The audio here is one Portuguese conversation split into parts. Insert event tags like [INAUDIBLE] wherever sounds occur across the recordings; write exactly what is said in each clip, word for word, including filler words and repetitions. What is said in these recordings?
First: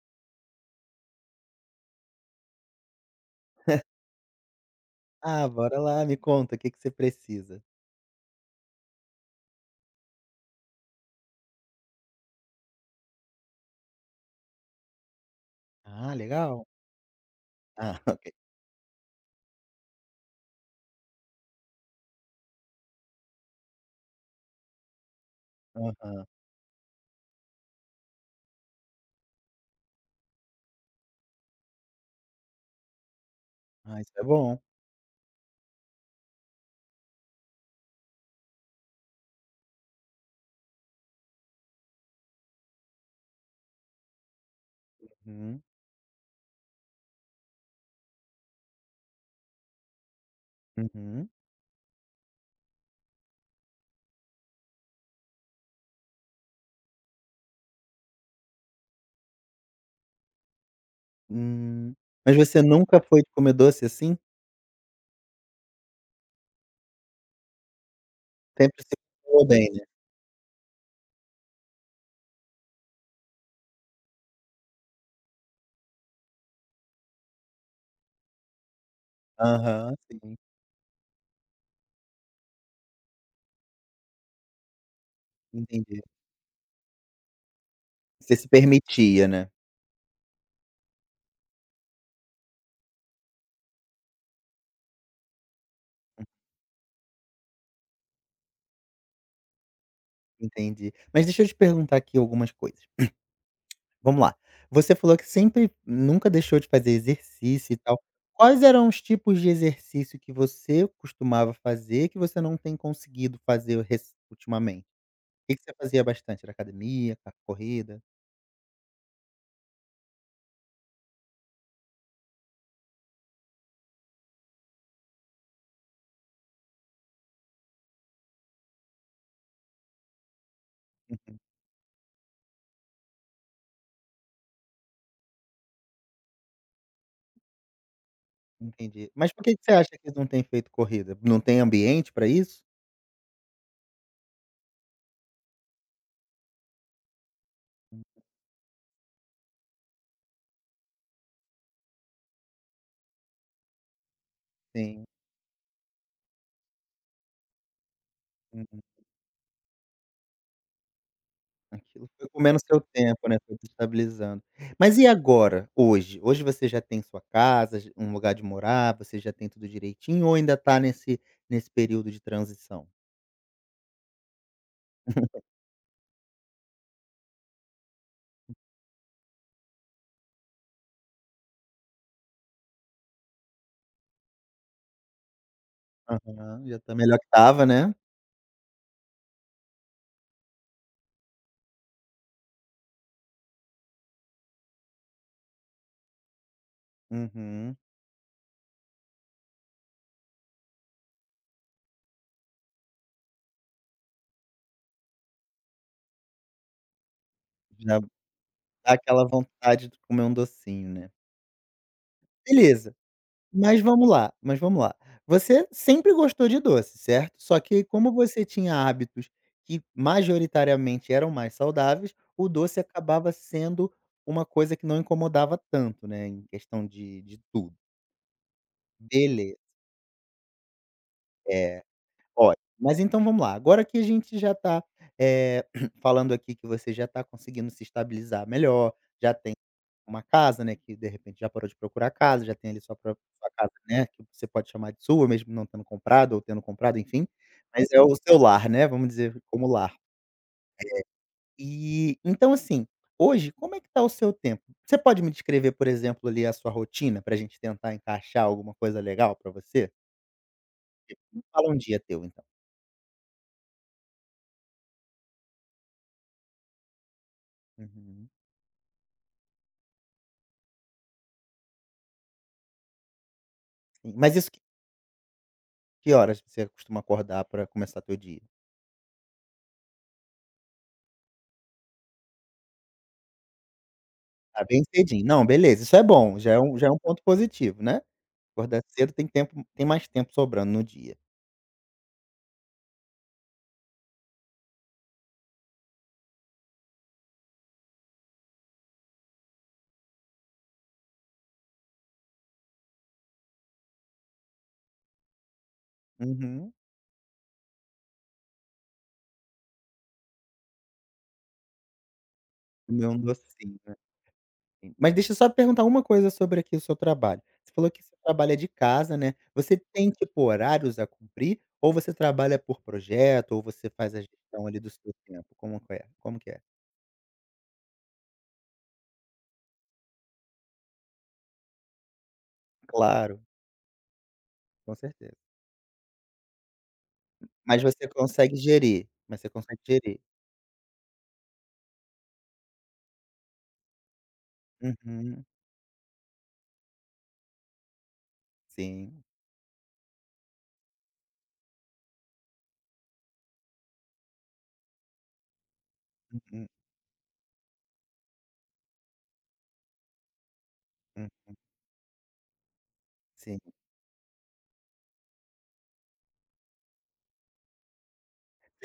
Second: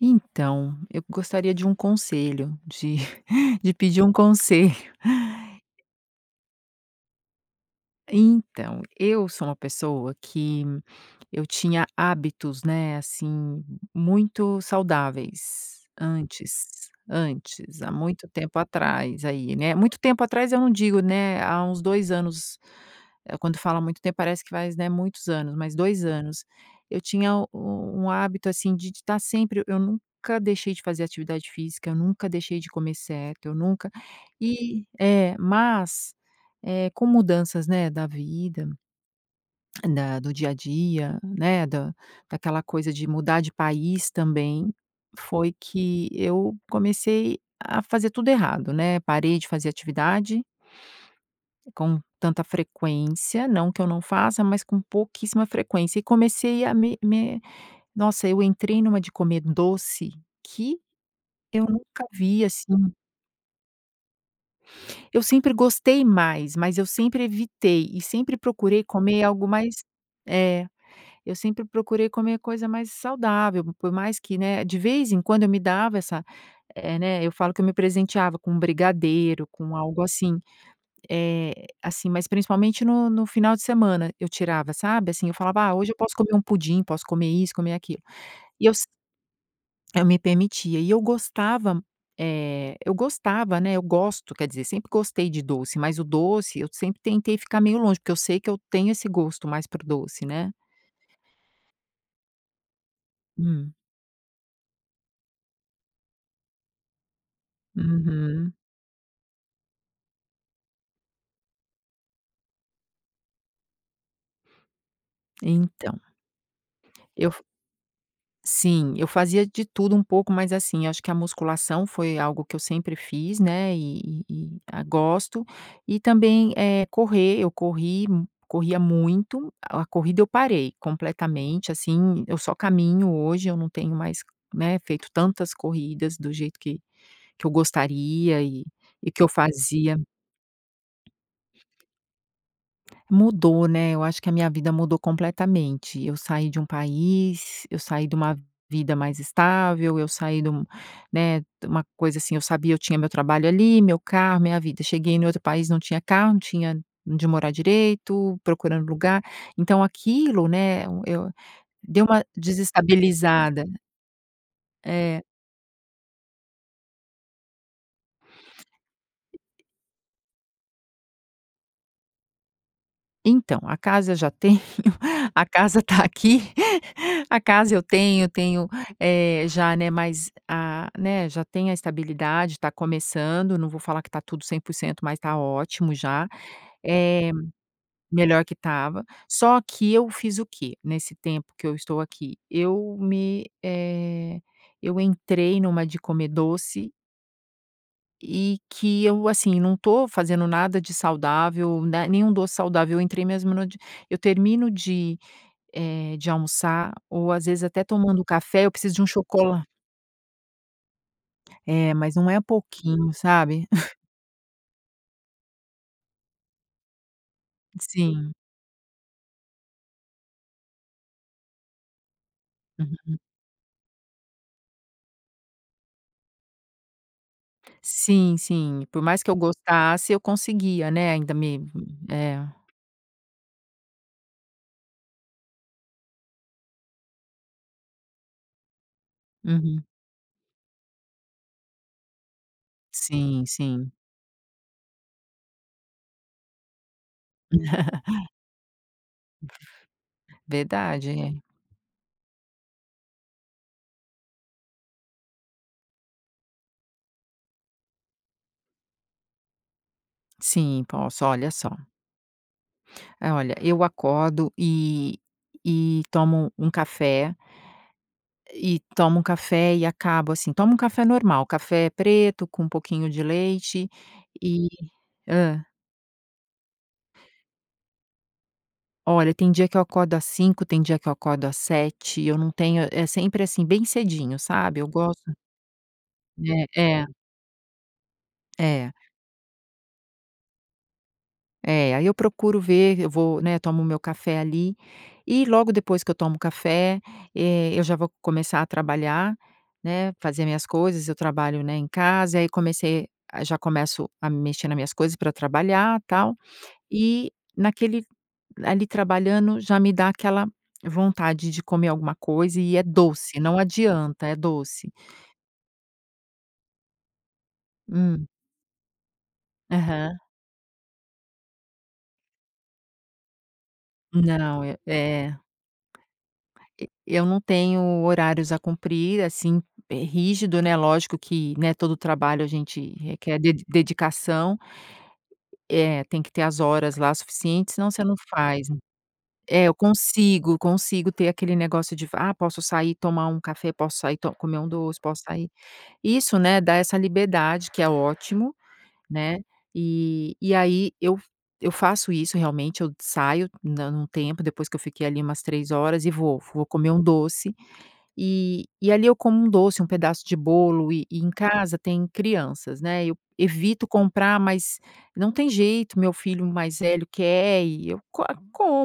Então, eu gostaria de um conselho, de [CHUCKLES] de Ah. pedir um conselho. Ah, bora [CHUCKLES] lá, me conta que que você precisa. Então, eu sou uma pessoa que eu tinha hábitos, né, assim, muito saudáveis Ah, legal. antes, antes, há Ah, muito ok. tempo atrás aí, né, muito tempo atrás eu não digo né, há uns dois anos. Quando fala muito tempo, parece que faz, né, muitos anos, mas dois Aham. anos. Eu tinha u um hábito assim de tá sempre eu nunca deixei de fazer atividade física, eu nunca deixei de comer certo, eu nunca Ah, isso é bom. e é, mas, eh, com mudanças, né, da vida da do dia a dia, né, da daquela coisa de mudar de país também, foi Uhum. que eu comecei a fazer tudo errado, né. Parei de fazer atividade Uhum. com tanta frequência, não que eu não faça, mas com pouquíssima frequência. E comecei a me me nossa, eu entrei numa de comer doce que eu Hum, nunca mas vi, você assim nunca foi de comer doce, assim? Eu sempre gostei mais, mas eu sempre evitei e sempre procurei Sempre se comer algo controlou bem, mais né? é, eu sempre procurei comer coisa mais saudável, por mais que, né, de vez em quando eu me dava essa eh, né, eu falo que eu me presenteava com brigadeiro, com Aham, algo sim. assim. Eh, assim, mas principalmente no no final de semana eu tirava, sabe, assim, eu falava: "Ah, hoje eu Entendi. posso comer um pudim, posso comer isso, comer aquilo". Você se E eu se permitia, né. Eu me permitia e eu gostava m eh, eu gostava, né, eu gosto, quer dizer, sempre gostei de doce, mas o Hum. doce eu sempre tentei ficar meio longe, porque eu sei que eu tenho esse gosto mais para o doce, né. Entendi. Mas deixa eu te perguntar aqui algumas coisas. Uhum. [CLEARS THROAT] Vamos lá, você falou que sempre nunca deixou de fazer exercício e tal. Uhum. Quais eram os tipos de exercício que você costumava fazer, que você não tem conseguido fazer rec ultimamente? O que que você Então fazia bastante? Era academia, eu era f corrida? Sim, eu fazia de tudo um pouco, mas assim, acho que a musculação foi algo que eu sempre fiz, né, e e e a gosto. E também, eh, correr, eu corri corria muito. A corrida eu parei Uhum. completamente, assim, eu só caminho hoje, eu não tenho mais, né, feito tantas corridas do jeito que que eu gostaria e Entendi. e que eu Mas por que que você acha fazia que não tem feito corrida? Não tem ambiente pra isso? Mudou, né, eu acho que a minha vida mudou completamente. Eu saí de um país, eu Hum. saí de uma vida mais estável, eu saí de um né, de uma coisa assim, eu sabia, eu tinha meu trabalho ali, meu carro, minha vida. Sim. Cheguei em outro país, não tinha carro, não tinha onde morar direito, Uhum. procurando lugar. Então aquilo, né, e eu deu Aquilo uma foi comendo o seu tempo, né, foi desestabilizada. desestabilizando. Mas e É. agora, hoje hoje você já tem sua casa, já um lugar de morar, você já tem tudo direitinho ou ainda tá nesse nesse período de transição? Então, a casa eu já tenho, [CHUCKLES] [CHUCKLES] a casa tá aqui. [CHUCKLES] A casa eu tenho, tenho eh, já né, mais a né, já tenho a estabilidade, está começando, não vou falar que tá tudo cem por cento mas tá ótimo já, Aham, já tá melhor que eh, estava, né. melhor que estava. Só que eu fiz o quê, nesse tempo que eu estou aqui. Eu me eh, eu entrei numa de comer doce Uhum. e que eu, assim, não estou fazendo nada de saudável, na nenhum doce saudável, eu entrei mesmo numa de eu termino de eh, de almoçar ou às vezes [UNINTELLIGIBLE] até tomando café, eu Dá preciso de um aquela chocola vontade de comer um docinho, né. É, mas não é Beleza, pouquinho, sabe. mas [CHUCKLES] vamo lá mas vamo lá, você sempre gostou de doce, certo? Só que como Sim. você tinha hábitos que majoritariamente eram mais saudáveis, o doce Uhum. acabava sendo uma coisa que não incomodava tanto, né, em questão de de tudo. Sim, sim, por mais que eu Beleza. gostasse, eu conseguia, né, ainda me É, é. ótimo. Mas então vamo lá. Agora que a gente já tá, eh, [CLEARS THROAT] falando aqui que você já tá conseguindo se estabilizar melhor, já tem Uhum. uma casa, né, que de repente já parou de procurar casa, já tem ali sua própria Sim, casa, sim. né, que você pode chamar de sua, mesmo não tendo comprado ou tendo comprado, enfim, mas é o [CHUCKLES] seu lar, né, vamos dizer como lar. Verdade. Eh, e então assim, hoje como é que tá o seu tempo? Você pode me descrever, por exemplo, ali a sua rotina pra gente tentar encaixar alguma coisa legal pra você? Sim, posso, Me olha fala só. um dia teu então. Olha, eu acordo e e tomo um café Uhum. E tomo um café e acabo assim, tomo um café normal, café preto com um pouquinho de leite Mas isso q e hã. Que horas você costuma acordar pra começar teu dia? Olha, tem dia que eu acordo às cinco, tem dia que eu acordo às sete, eu não tenho é sempre assim, bem cedinho, Ah, sabe, bem eu gosto cedinho. Não, beleza, isso é bom, já é É, um já é um é. ponto positivo, né, acordar É. cedo tem tempo tem mais tempo sobrando no dia. É, aí eu procuro ver, eu vou né, tomo meu café ali e logo depois que eu tomo café, eh, eu já vou começar a trabalhar, né, fazer minhas coisas, eu trabalho, né, em casa, aí comecei já começo a mexer nas minhas coisas pra trabalhar, tal. Uhum. E naquele ali trabalhando já me dá aquela vontade de comer alguma coisa e é Comer um doce, não docinho, né. adianta, é doce. Sim. Mas deixa eu só perguntar uma coisa sobre aqui o seu trabalho. Você falou que você Hum. trabalha de casa, né. Você tem Aham. tipo horários a cumprir ou você trabalha por projeto, ou você faz a Não, gestão é ali do seu é. tempo? Como que é como que é? E eu não tenho horários a cumprir, assim, rígido, né. Lógico que, né, todo trabalho a gente requer Claro. de dedicação Com certeza. É, tem que ter as horas lá suficientes, Mas senão você você não consegue faz. gerir mas você É, eu consegue gerir. consigo consigo ter aquele negócio de: "Ah, posso sair tomar um café, posso sair to comer um doce, posso Uhum. sair" Isso, né, dá essa liberdade, que é ótimo, Sim. né, e e aí eu eu faço isso realmente, eu saio da um tempo depois que eu fiquei ali umas três horas e vou vou Uhum. comer um doce e e ali eu como um doce, um pedaço de bolo, e e em Uhum. casa tem crianças, né, eu Sim evito comprar, mas não tem jeito, meu filho mais velho quer e eu co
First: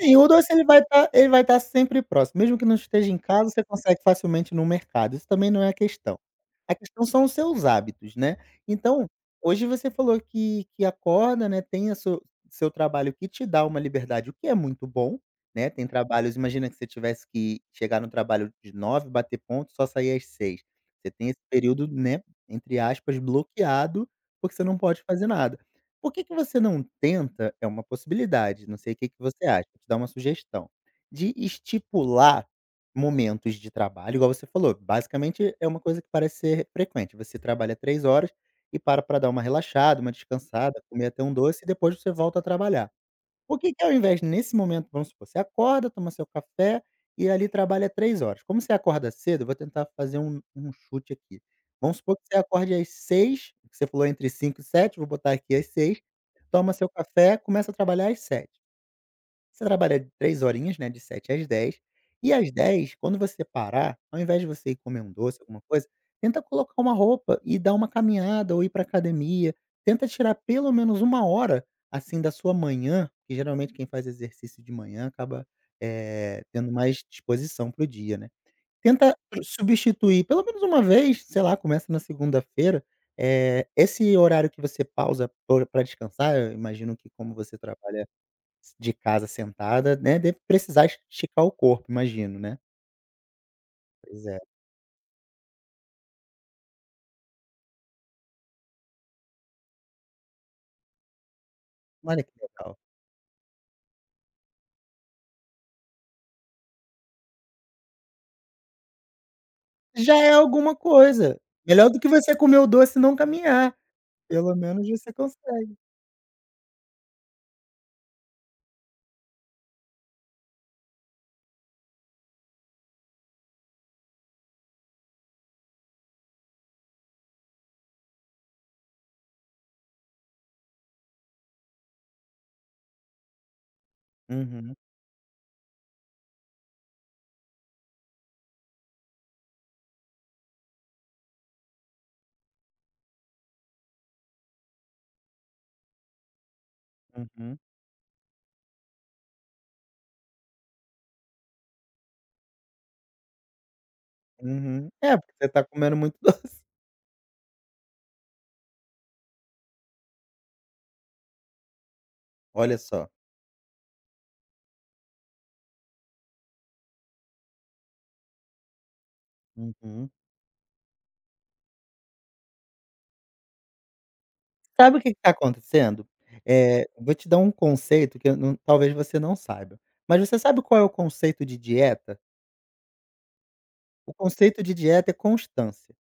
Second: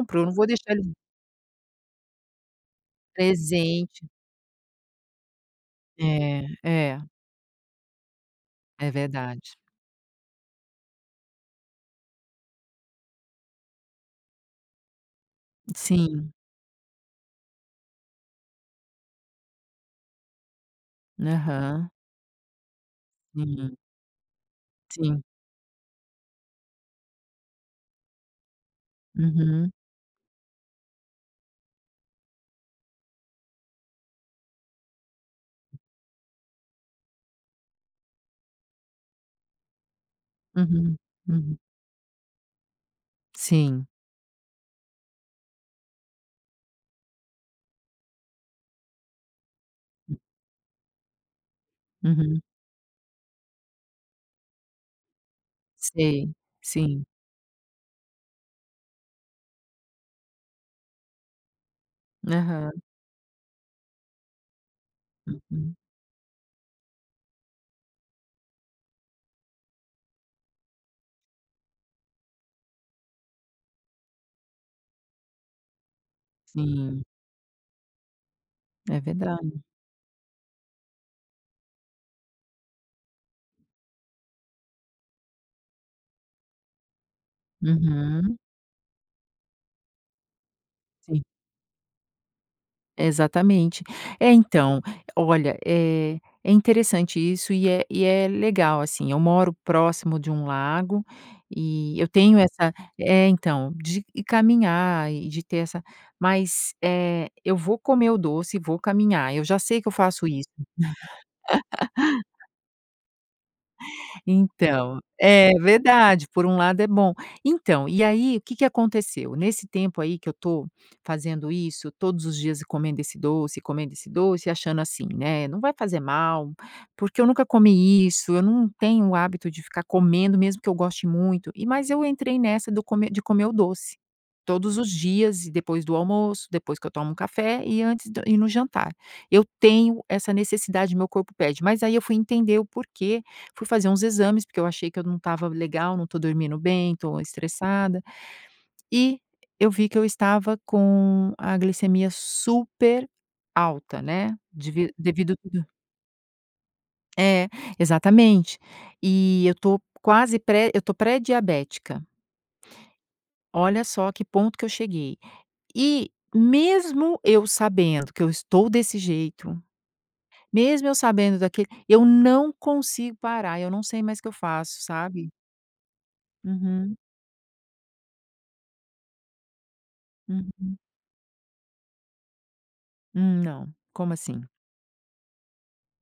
Sim, eu o não vou doce ele deixar vai ele tá ele vai tá sempre próximo, mesmo que não esteja em casa, você consegue Presente. facilmente no mercado, isso também não é a questão. É, A é. questão são os seus hábitos, né. É Então, verdade. hoje você falou que que acorda, né, tem a su seu trabalho que te dá uma liberdade, o que é muito bom, né, tem Sim. trabalhos imagina que você tivesse que chegar no trabalho de nove bater ponto e só sair às seis. Você tem esse período, Aham. né, entre aspas Uhum. "bloqueado", porque você não pode Sim. fazer nada. Por que que você não tenta é uma possibilidade, não sei o que que você acha, Uhum. vou te dar uma sugestão, de estipular momentos de trabalho, igual você falou, basicamente é uma coisa que parece ser frequente. Você trabalha três horas e para pra dar uma relaxada, uma descansada, Uhum, comer até um uhum. doce e depois você volta a trabalhar. Por que que Sim. ao invés nesse momento vamos supor, você acorda, toma seu café e ali trabalha três horas. Como você acorda cedo, vou tentar fazer um um chute aqui. Vamos supor que você Uhum. acorde às seis, que você falou entre cinco e sete, vou botar aqui às seis, Sei, toma seu sim. café, começa a trabalhar às sete. Você trabalha três horinhas, né, de sete às dez, e às Aham. dez, quando você parar, ao invés de você ir comer um doce, alguma Uhum. coisa, tenta colocar uma roupa e dar uma caminhada ou ir pra academia. Tenta tirar pelo menos uma hora assim da sua manhã, que geralmente quem faz exercício de manhã acaba, eh, tendo Sim. mais disposição para o dia, né, É tenta verdade. substituir pelo menos uma vez, sei lá, começa na segunda-feira, eh, esse horário que você pausa para o pra descansar, eu imagino que como você trabalha Uhum. s de casa sentada, né, deve precisar es Sim. esticar o corpo, imagino, né. Exatamente. Pois É, é. então, olha, eh, é interessante isso e é e é legal assim, eu moro próximo de um lago e eu Olha que tenho essa legal. é, então, de caminhar e de ter essa mas, eh, eu vou comer o doce e vou caminhar, eu já sei que eu Já faço é isso. alguma coisa. Melhor do que você [LAUGHS] comer o doce e não caminhar. Pelo menos Então você é, consegue. verdade, por um lado é bom. Então, e aí o que que aconteceu? Nesse tempo aí que eu estou fazendo isso, todos os dias comendo esse doce, comendo esse doce, achando assim, né: "Não vai fazer mal, porque eu nunca comi isso, eu não tenho o hábito de ficar comendo, mesmo que eu goste muito", e mas eu entrei nessa do come de comer o doce, Uhum. todos os dias e depois do almoço, depois que eu tomo café e antes d e no jantar. Eu tenho essa necessidade, meu corpo pede, mas aí eu fui entender o porquê, fui fazer uns exames, porque eu achei que eu não estava legal, não estou dormindo bem, estou Uhum. estressada. E eu vi que eu estava com a glicemia super alta, né, Uhum. dev É, porque devido você tá comendo muito doce. É, exatamente. E eu estou quase pré eu estou pré-diabética. Olha só. Olha só a que ponto que eu cheguei. E mesmo eu sabendo que eu estou desse jeito, Uhum. mesmo eu sabendo daquele eu não consigo parar, eu não sei mais o que eu faço, Sabe o que que tá sabe? acontecendo? Eh, Uhum. vou te dar um conceito que eu não talvez você não saiba, mas você sabe Uhum. qual é o conceito de dieta? Hum, não, como O assim? conceito de dieta é constância.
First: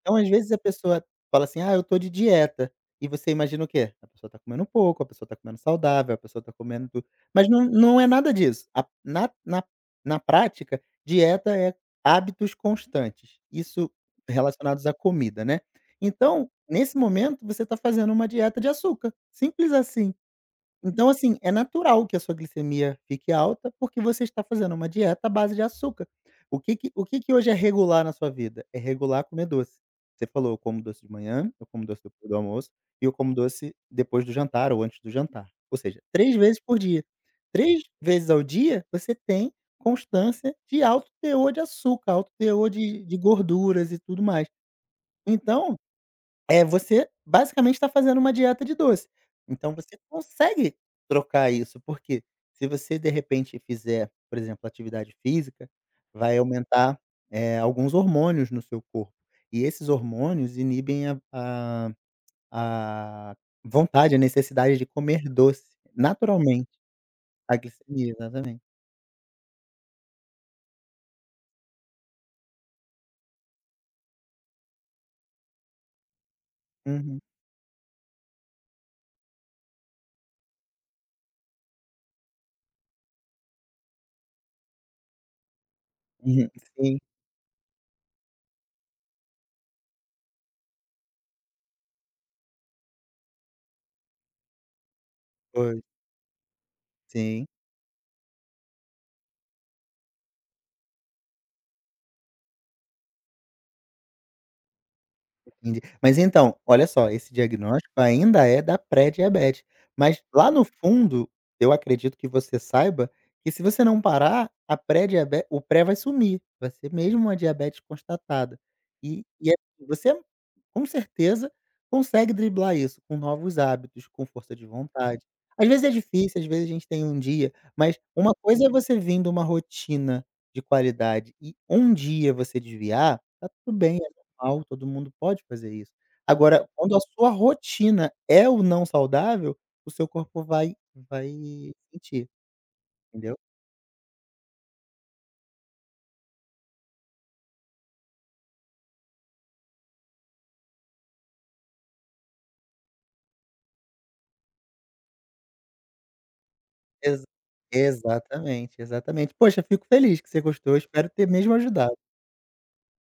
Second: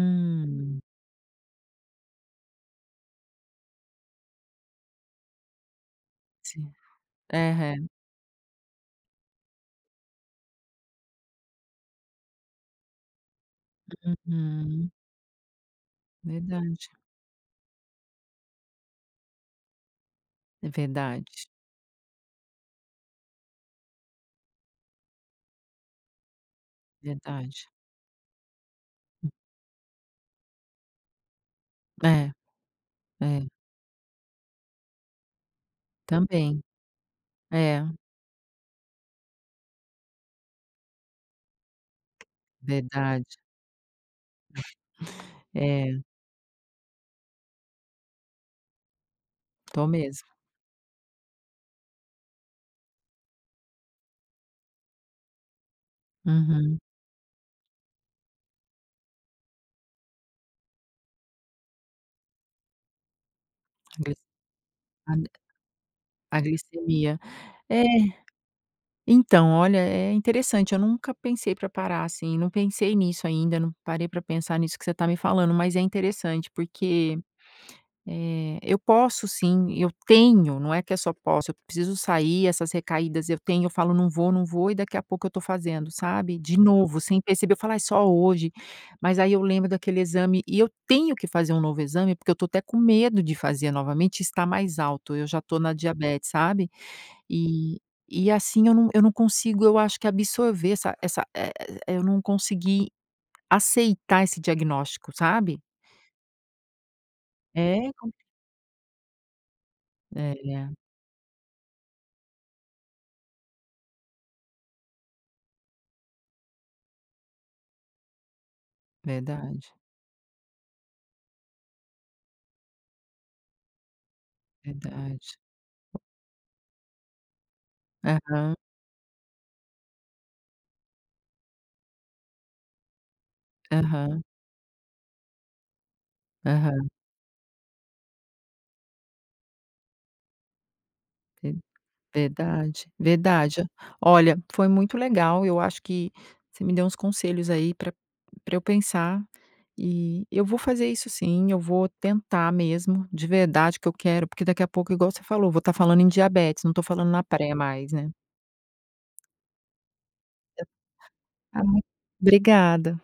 Então às vezes a pessoa fala assim: "Ah, eu estou de dieta", e você imagina o quê? A pessoa está comendo pouco, a pessoa está comendo saudável, a pessoa está Sim. comendo tu mas não Aham. não é nada disso. A na na-na prática, dieta é hábitos constantes, isso relacionados Uhum. à comida, né. Então, Verdade. nesse momento, você está fazendo uma dieta de açúcar, simples assim. É Então verdade. assim, é natural que a sua glicemia fique alta, porque você está fazendo uma dieta à base de açúcar. O que que o que que hoje é Verdade. regular na sua vida? É regular comer doce, você falou: "Eu como doce de manhã, eu como doce depois É, do almoço e eu como é. doce depois do jantar ou antes do jantar". Ou seja, três vezes Também. por dia. três É. vezes ao dia você tem constância de alto teor de açúcar, alto teor de de Verdade. gorduras e tudo mais. [CHUCKLES] Então, É. eh, você basicamente tá fazendo uma dieta de doce. Então Estou você mesmo. consegue trocar isso, porque se você de repente fizer, por exemplo, atividade física, vai Uhum. aumentar, eh, alguns hormônios no seu corpo, e esses hormônios inibem a a a A vontade, Glic a necessidade de a comer doce, A naturalmente. glicemia. A É, glicemia, exatamente. então, olha, é interessante, eu nunca pensei pra parar assim, não pensei nisso ainda, não parei pra pensar nisso que você tá me falando, mas é interessante, porque, Uhum. eh, eu posso sim, eu tenho, não é que eu só posso, eu preciso sair, essas recaídas, eu tenho, eu falo: "Não vou, não vou", e daqui a pouco eu estou fazendo, sabe? Uhum, De sim. novo, sem perceber, eu falo: "Ai, só hoje". Mas aí eu lembro daquele exame e eu tenho que fazer um novo exame, porque eu estou até com medo de fazer novamente, estar mais alto, eu já estou na Pois. diabete, sabe, Sim. e e assim eu não eu não consigo, eu acho que absorver essa essa e e eu não consegui aceitar esse diagnóstico, sabe. Enten mas então, olha só, esse É, diagnóstico compli ainda é da pré-diabetes, mas É, lá no é. fundo, eu acredito que você saiba que se você não parar a pré-diabe o pré vai sumir, vai ser mesmo uma diabetes constatada. E e é Verdade. você com certeza consegue driblar isso com novos hábitos, com força de vontade. Verdade. Às vezes é difícil, às vezes a gente tem um dia mas uma Aham. coisa é você vindo uma rotina de qualidade e um dia você desviar, tá tudo bem, é Aham. normal, todo mundo pode fazer isso. Agora, Aham. quando a sua rotina é o não saudável, o seu corpo vai vai Ver sentir, Verdade, entendeu? verdade. Olha, foi muito legal, eu acho que você me deu uns conselhos aí para para eu pensar e eu vou fazer isso sim, eu vou tentar mesmo, de verdade, que eu quero porque daqui a pouco, igual você falou, vou tá falando em diabete, não estou falando na Exa pré mais, né. exatamente, exatamente. Poxa, fico feliz que você [UNINTELLIGIBLE] gostou, espero ter mesmo Ah, muito ajudado. obrigada.